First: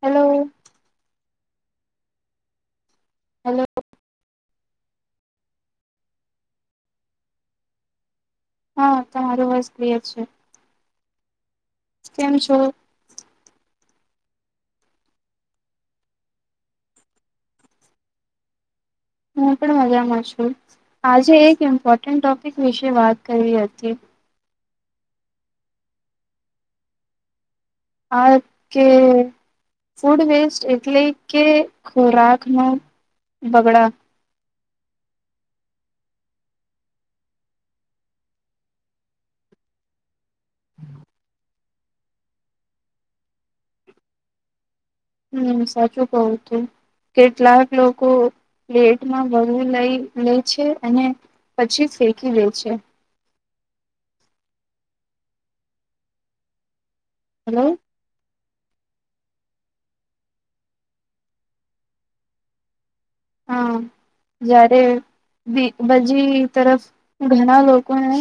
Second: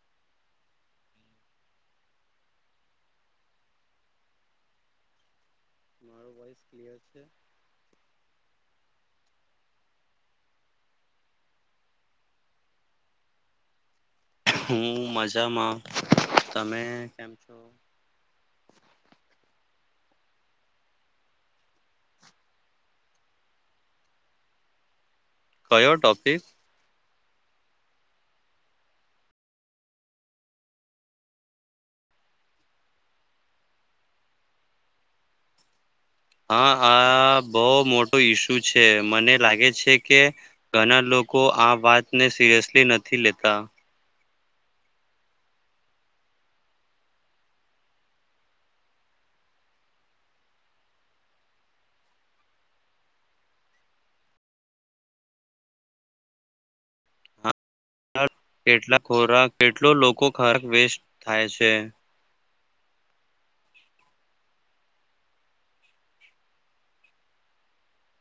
Hello hello. મારો voice clear છે. હા તમારું વોઇસ કિયર છે. કેમ છો? હું મજામાં તમે કેમ છો. હું પણ મજામાં છું આજે એક ઇમ્પોર્ટન્ટ ટોપિક વિશે વાત કરવી હતી. કયો ટોપિક. આ કે ફૂડ વેસ્ટ એટલે કે ખોરાક નો બગડા હા આ બહુ મોટો ઈસુ છે મને લાગે છે કે ઘણા લોકો આ વાત ને સિરિયસલી નથી લેતા. હમ્મ સાચું કવું તું કેટલાક લોકો પ્લેટમાં વળું લઈ લે છે અને પછી ફેકી દે છે. હલો. કેટલા ખોરાક કેટલો લોકો ખરાક વેસ્ટ થાય છે. હા જ્યારે બી બજી તરફ ઘણા લોકોને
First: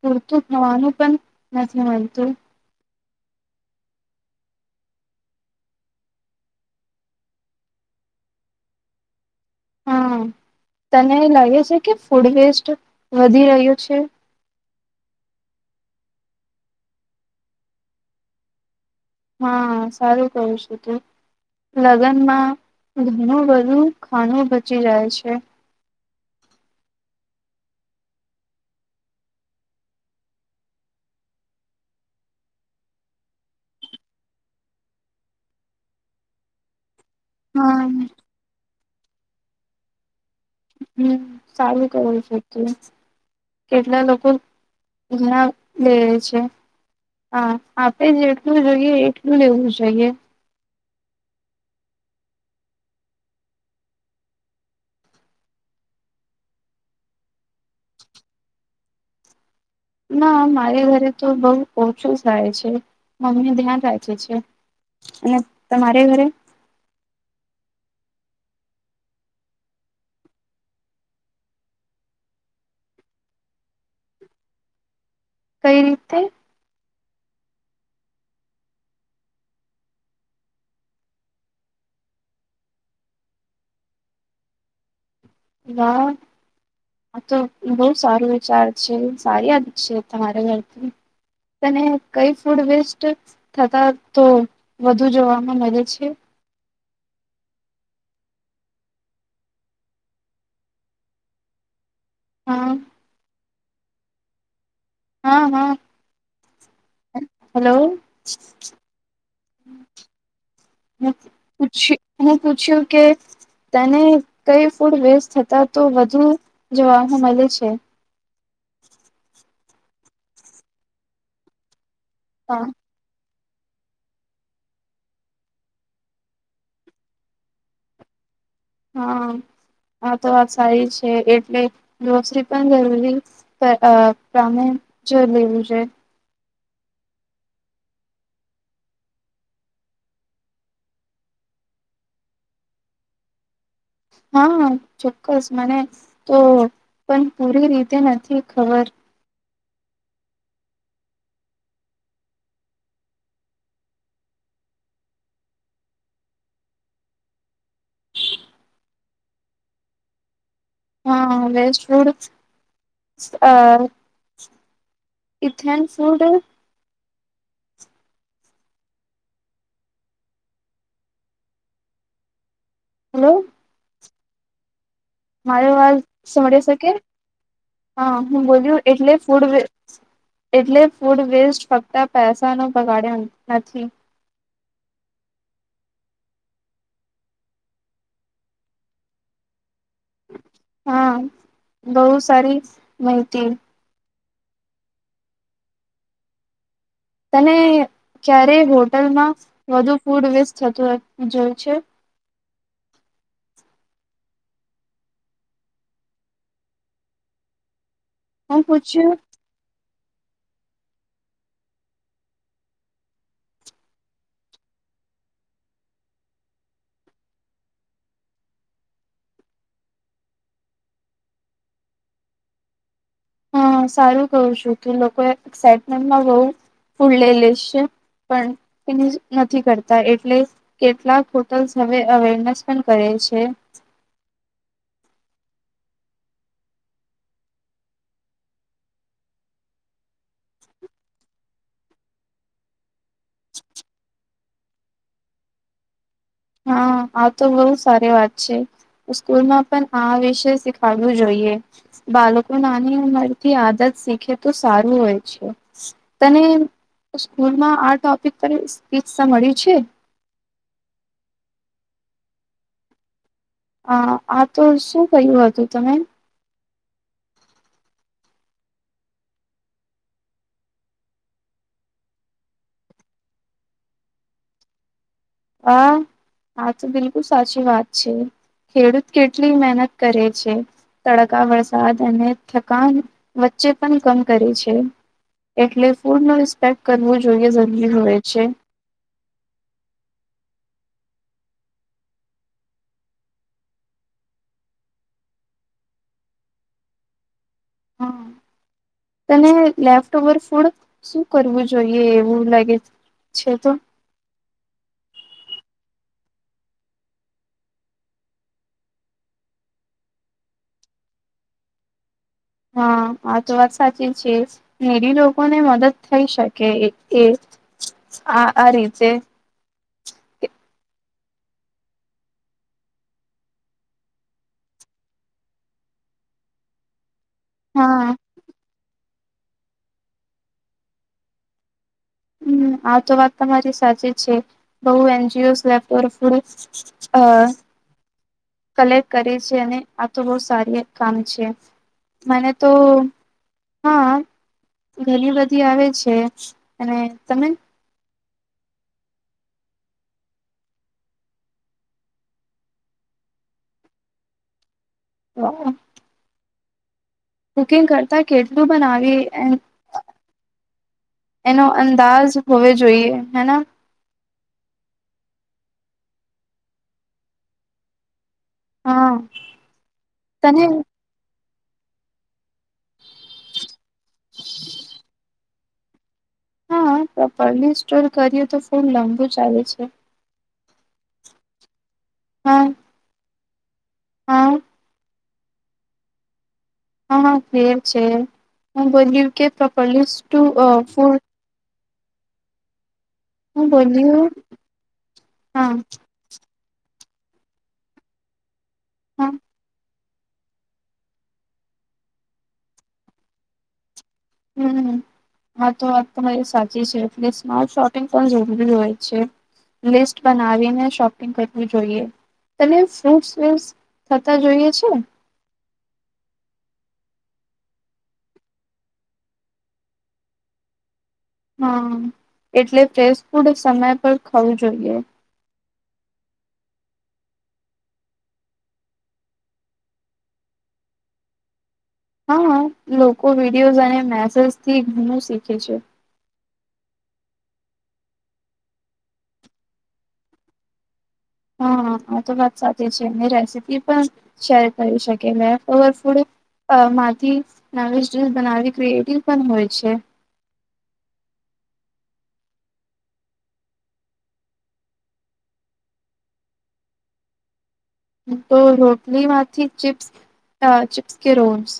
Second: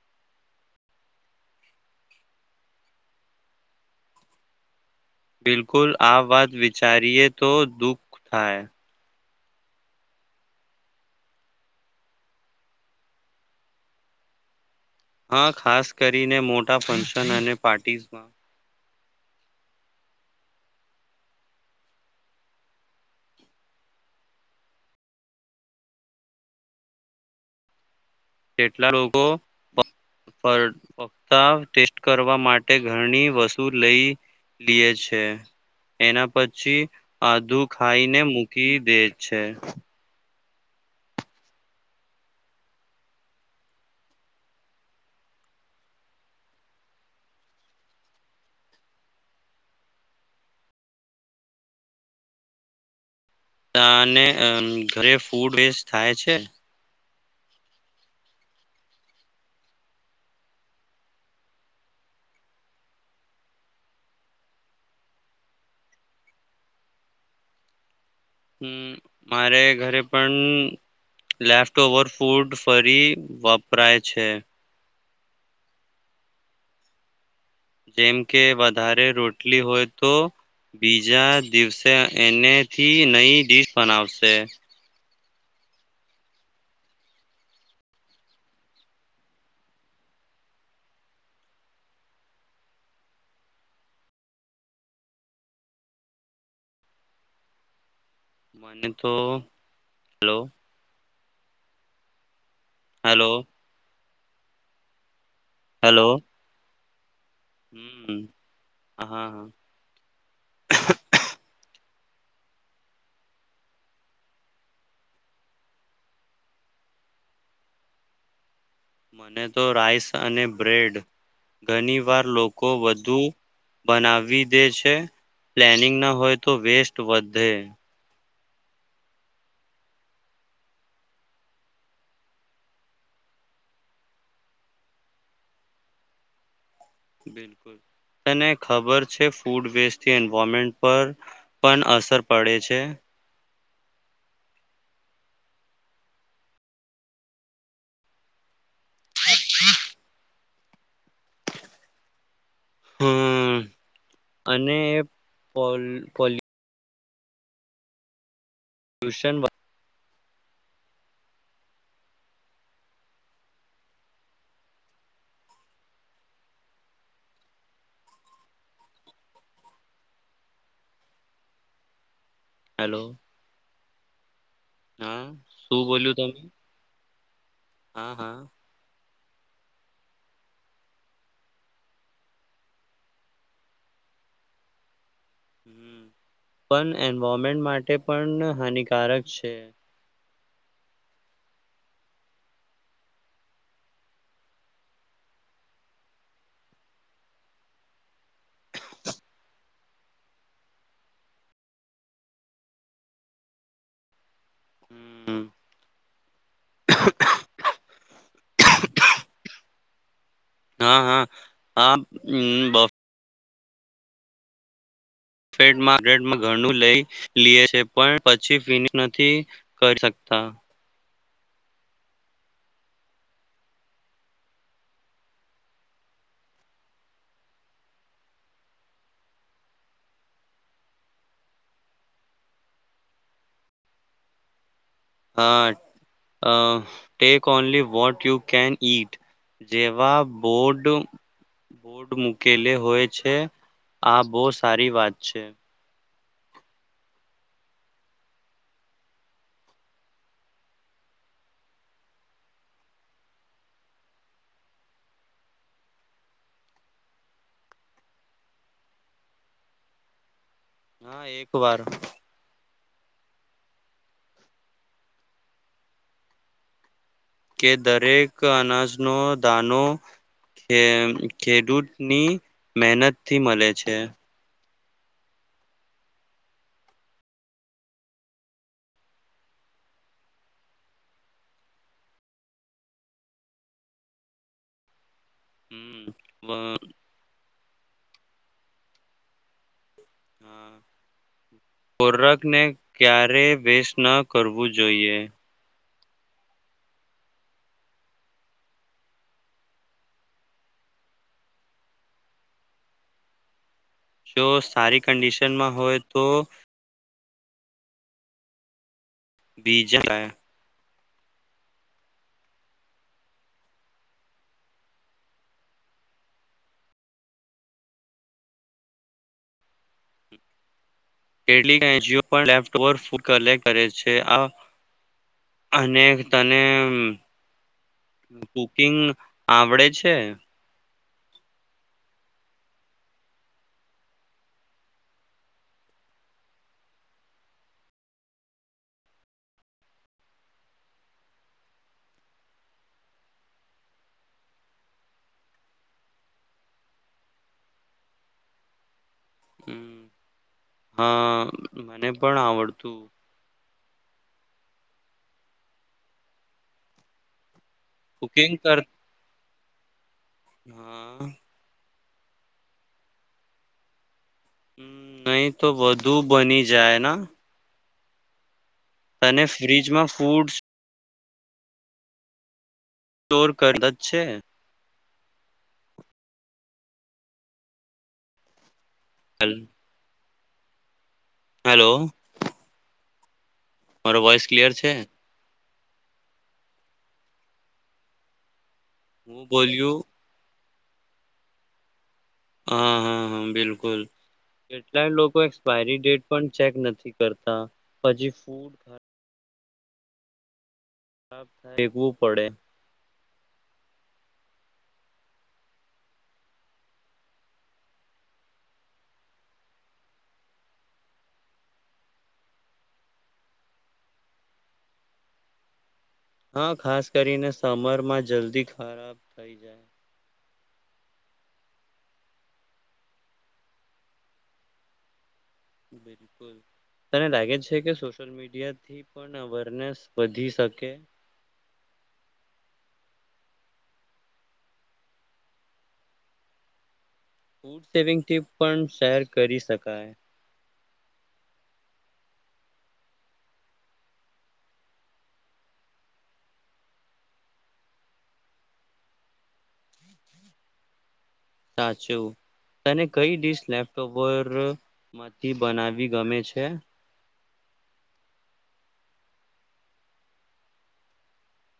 પૂરતું ખવાનું પણ નથી મળતું. બિલકુલ આ વાત વિચારીએ તો દુઃખ થાય. હા તને એ લાગે છે, કે ફૂડ વેસ્ટ વધી રહ્યો છે? હા ખાસ કરીને મોટા ફંક્શન, અને પાર્ટીસમાં. હા સારું કરું છું, તું લગ્નમાં ઘણું બધું ખાણું બચી જાય છે. કેટલા લોકો ફ ફક્ત ટેસ્ટ કરવા માટે ઘણી વસ્તુ લઈ લીયે છે, એના પછી આદું હા ખાઈ ને મુ મૂકી દે છે. હમ સારું કરવું છે તું કેટલા લોકો ઘણા લે છે, હા આપે જેટલું જોઈએ એટલું લેવું જોઈએ. ત અને અ ઘરે ફૂડ વેસ્ટ થાય છે? ના મારે ઘરે તો બહુ ઓછું થાય છે, મમ્મી ધ્યાન રાખે છે, અને તમારે ઘરે? હમ મારે ઘરે પણ લેફ્ટ ઓવર ફૂડ ફરી વપરાય છે. કઈ રીતે? જેમ કે વધારે રોટલી હોય તો બીજા દિવસે એનેથી નઈ ડડીશ બનાવશે. વાહ આ તો બહ સારો વિચાર છે, સારી દ છે તમારા ઘરથી તને કઈ ફૂડ વેસ્ટ થતા તો વધુ જોવામાં મળે છે? મને તો હલો હા હલો હા હા હેલો. હલો હા હા પછી હું પૂછ્યું કે તને કઈ ફૂડ વેસ્ટ થાતા વધુ જોવા મળે છે. મને તો રાઈસ, અને બ્રેડ ઘણી વાર હા લોકો વધુ બનાવી દે છે, પ્લેનિંગ ના હોય તો વેસ્ટ વધે હા હા તો વાત સારી છે, એટલે ગોસરી પણ જરૂરી અ પ્રમે પ્રામે જો લેવું છે. બિલકુલ તને ખબર છે ફૂડ વેસ્ટથી એન્વામેન્ટ પર પણ અસર પડે છે? હા ચોક્કસ મને તો પણ પૂરી રીતે નથી ખબર. હમ અને પો ટ્યુશન વ હા વેસ્ટ ફૂડ અહ [unintelligible] ફૂડ હલો. હા મારી શું વાત બોલ્યું તમે સોળી શકે? હા હું બોલ્યું એટલે ફૂડવ એટલે ફૂડવેસ્ટ ફક્ત પૈસાનો બગાડ્યો નથી. હમ્મ. પણ એન્વારમેન્ટ માટે પન હાનિકારક છે. હા બહું સારી માહિતી તને ક્યારે હોટલમાં વધુ ફૂડ વેસ્ટ થતું જોયું છે? હમ હું પુછયું હા, હા, હા, હમ્મ બ [unintelligible] ઘણું લઈ લ્યે છે, પણ પછી ફિનિશ નથી કરી શકતા. હા સારું કહું છું તું. લોકોએ એક્સઇટમેન્ટમાં બહુ ફૂલ લે લે સે, પણ એની નથી કરતા એટલે કેટલાક હોટલ્સ હવે અવેરનેસ પણ કરે છે. હ અહ take only what you can eat જેવા બોર્ડ મૂકેલે હોય છે, આ બહું સારી વાત છે. હા આ તો બહુ સારી વાત છે, સ્કૂલમાં પણ આ વિષય શીખડવું જોઈએ. બાલકો નાની ઉંમરથી આદત શીખે તો સારું હોય છે, તને સ્કૂલમાં આ ટોપિક પર સ્પીચ સ મળ્યું છે? હા એક વાર. હા આ તો શું ક્યું હતું તમે? કે દરેક અનાજનો દાનો કે ખેડૂતની મહેનતથી મલે છે. હા આ તો બિલકુલ સાચી વાત છે, ખેડૂત કેટલી મહેનત કરે છે, તડકા [unintelligible] અને થકાન વચ્ચે પણ કમ કરે છે. એટલે હમ ફૂડ નો વ- રિસ્પેક્ટ કરવું જોઈએ જ [unintelligible] છે. હા, ખોરાક ને ક્યારે વેસ્ટ ન કરવું જોઈએ. હા. તને લેફ્ટવર ફૂડ શું કરવું જોઈએ એવું લાગે છે તો? જો સારી કન્ડિશનમાં હોય તો બી જલા [inaudible] હા આ તો વાત સાચી છે. નીડી લોકો ને મદદ થઈ શકે એ એ આ આ રીતે. [unintelligible] એન જી ઓ પણ લેફ્ટઓવર ફૂડ કલેક્ટ કરે છે આ અને તને મમ હા કુકિંગ આવડે છે? હમ્મ. આ તો વાત તમારી સાચી છે. બહુ N G Os leftover food અહ કલેક્ટ કરે છે અને આ તો બહું સારી એક કામ છે. મને તો હા ઘણી બધી આવે છે. અને તમે? હમ્મ. હા મને પણ આવડતું. [inaudible] કુકિંગ કરતા કુકિંગ કેટલું કર બનાવીએ એમ હા. દાજ હોવે જોઈએ હેના. હમ્મ. નહી તો વધુ બની જાય ના? હા તને ફ્ર્રીજમાં ફૂડસ તને સ્ટોર કરતા છે? હા પ્રોપરલી સ્ટોર કરીએ તો ખૂબ લાંબુ ચાલે છે. હલો. હા. મારો હા વોઇસ ક્લિયર છે, હા હા ક્લિયર છે હું બોલી કે હું બોલ્યું પ્રોપરલીઝ ટુ ફુ [inaudible] હા હા બિલકુલ બોલ્યું કેટલાય લોકો હા હા એક્સપાયરી ડેટ પણ ચેક નથી કરતા પછી ફૂ [inaudible] હમ્મ [inaudible] ફેકવું પડે, હમ હા તો વાત તોરી સાચી છે, એટલે સ્માર્ટ શોપિંગ પણ જરૂરી હોય છે, લિસ્ટ બનાવીને શોપિંગ કરવું જોઈએ તને ફ્રૂટ્સ થતા જોઈએ છે, હા ખાસ કરીને સમર માં જલ્દી ખરાબ થઈ, જાય હા એટલે પ્રેસ ફૂડ સમય પર ખાવું જોઈએ, બિલકુલ તને લાગે છે, કે સોશિયલ મીડિયા થી પણ અવેરનેસ વધી શકે, હા લોકો વિડિયોઝ અને મેસેસથી ઘણું શીખે છે, ફૂડ સેવિંગ ટીપ પણ શેર કરી શકાય, હા આ તો વાત સાચી છે, રેસીપી પણ શેર કરી શકે લેફ્ટઓવર ફૂડ અ માંથી નવી જ રીલ બનાવી ક્રિએટિવ પણ હોય છે, સાચું તને કઈ ડિશ લેફ્ટઓવર માંથી બનાવી ગમે છે, હુંતો રોટલીમાંથી ચિપ્સ અ ચિપ્સ કે રોલ્સ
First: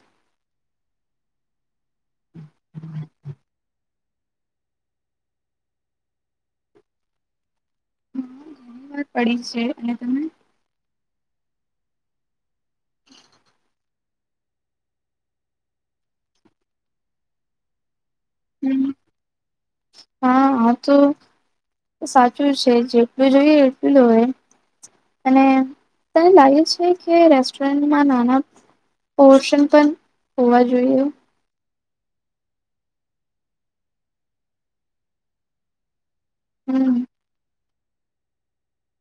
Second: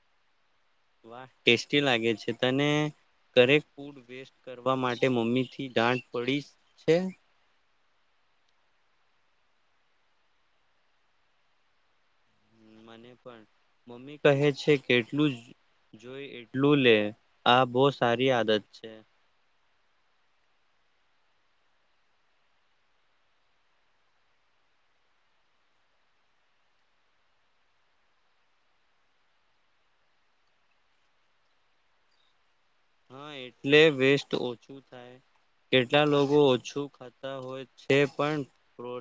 વાહ ટેસ્ટી લાગે છે, તને ઘરે ફૂડ વેસ્ટ કરવા માટે મમ્મી થી દાંટ પડી છે, હ ઘણી વાર પડી છે, અને તમે મને પણ મમ્મી કહે છે, કે એટલું જોઈ એટલું લે આ બોસ સારી આદત છે, હા આ તો સાચું છે, જેટલું જોઈએ એટલું હોય અને તને લાગે છે, કે રેસ્ટોરન્ટમાં નાના પોર્શન પણ હોવા જોઈએ, હા એટલે વેસ્ટ ઓછું થાય કેટલા લોકો બહ ઓછું હમ ખાતા હોય તે પણ પ્રો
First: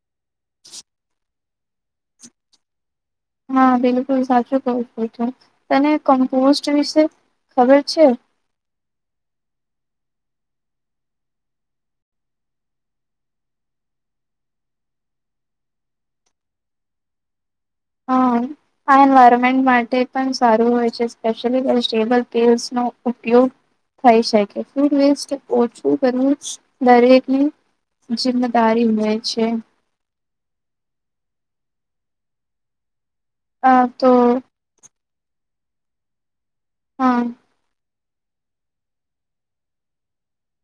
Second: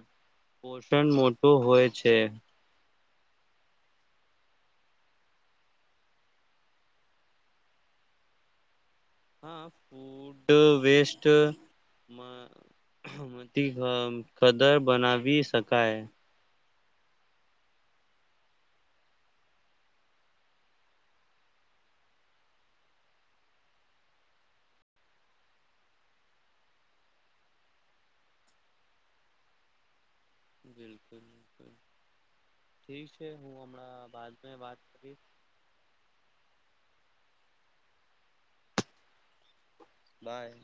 પોષણ મો શું હોય છે, હા બિલકુલ સાચું ક છું તને કોમ્પોસ્ટ વિશે ખબર છે, હા ફૂડ વેસ્ટ ખદર બનાવી શકાય હ આ એન્વાયરમેન્ટ માટે પણ સારું હોય છે, સ્લી વેબ પ ન ઉપયોગ થઈ શકે ફૂડ વસ્ટ ઓછું કરવું દરેકની જિમ્મેદારી હોય છે, [unintelligible] હું આ તો હમણાં બાદ વાત કરી હમ્મ બાય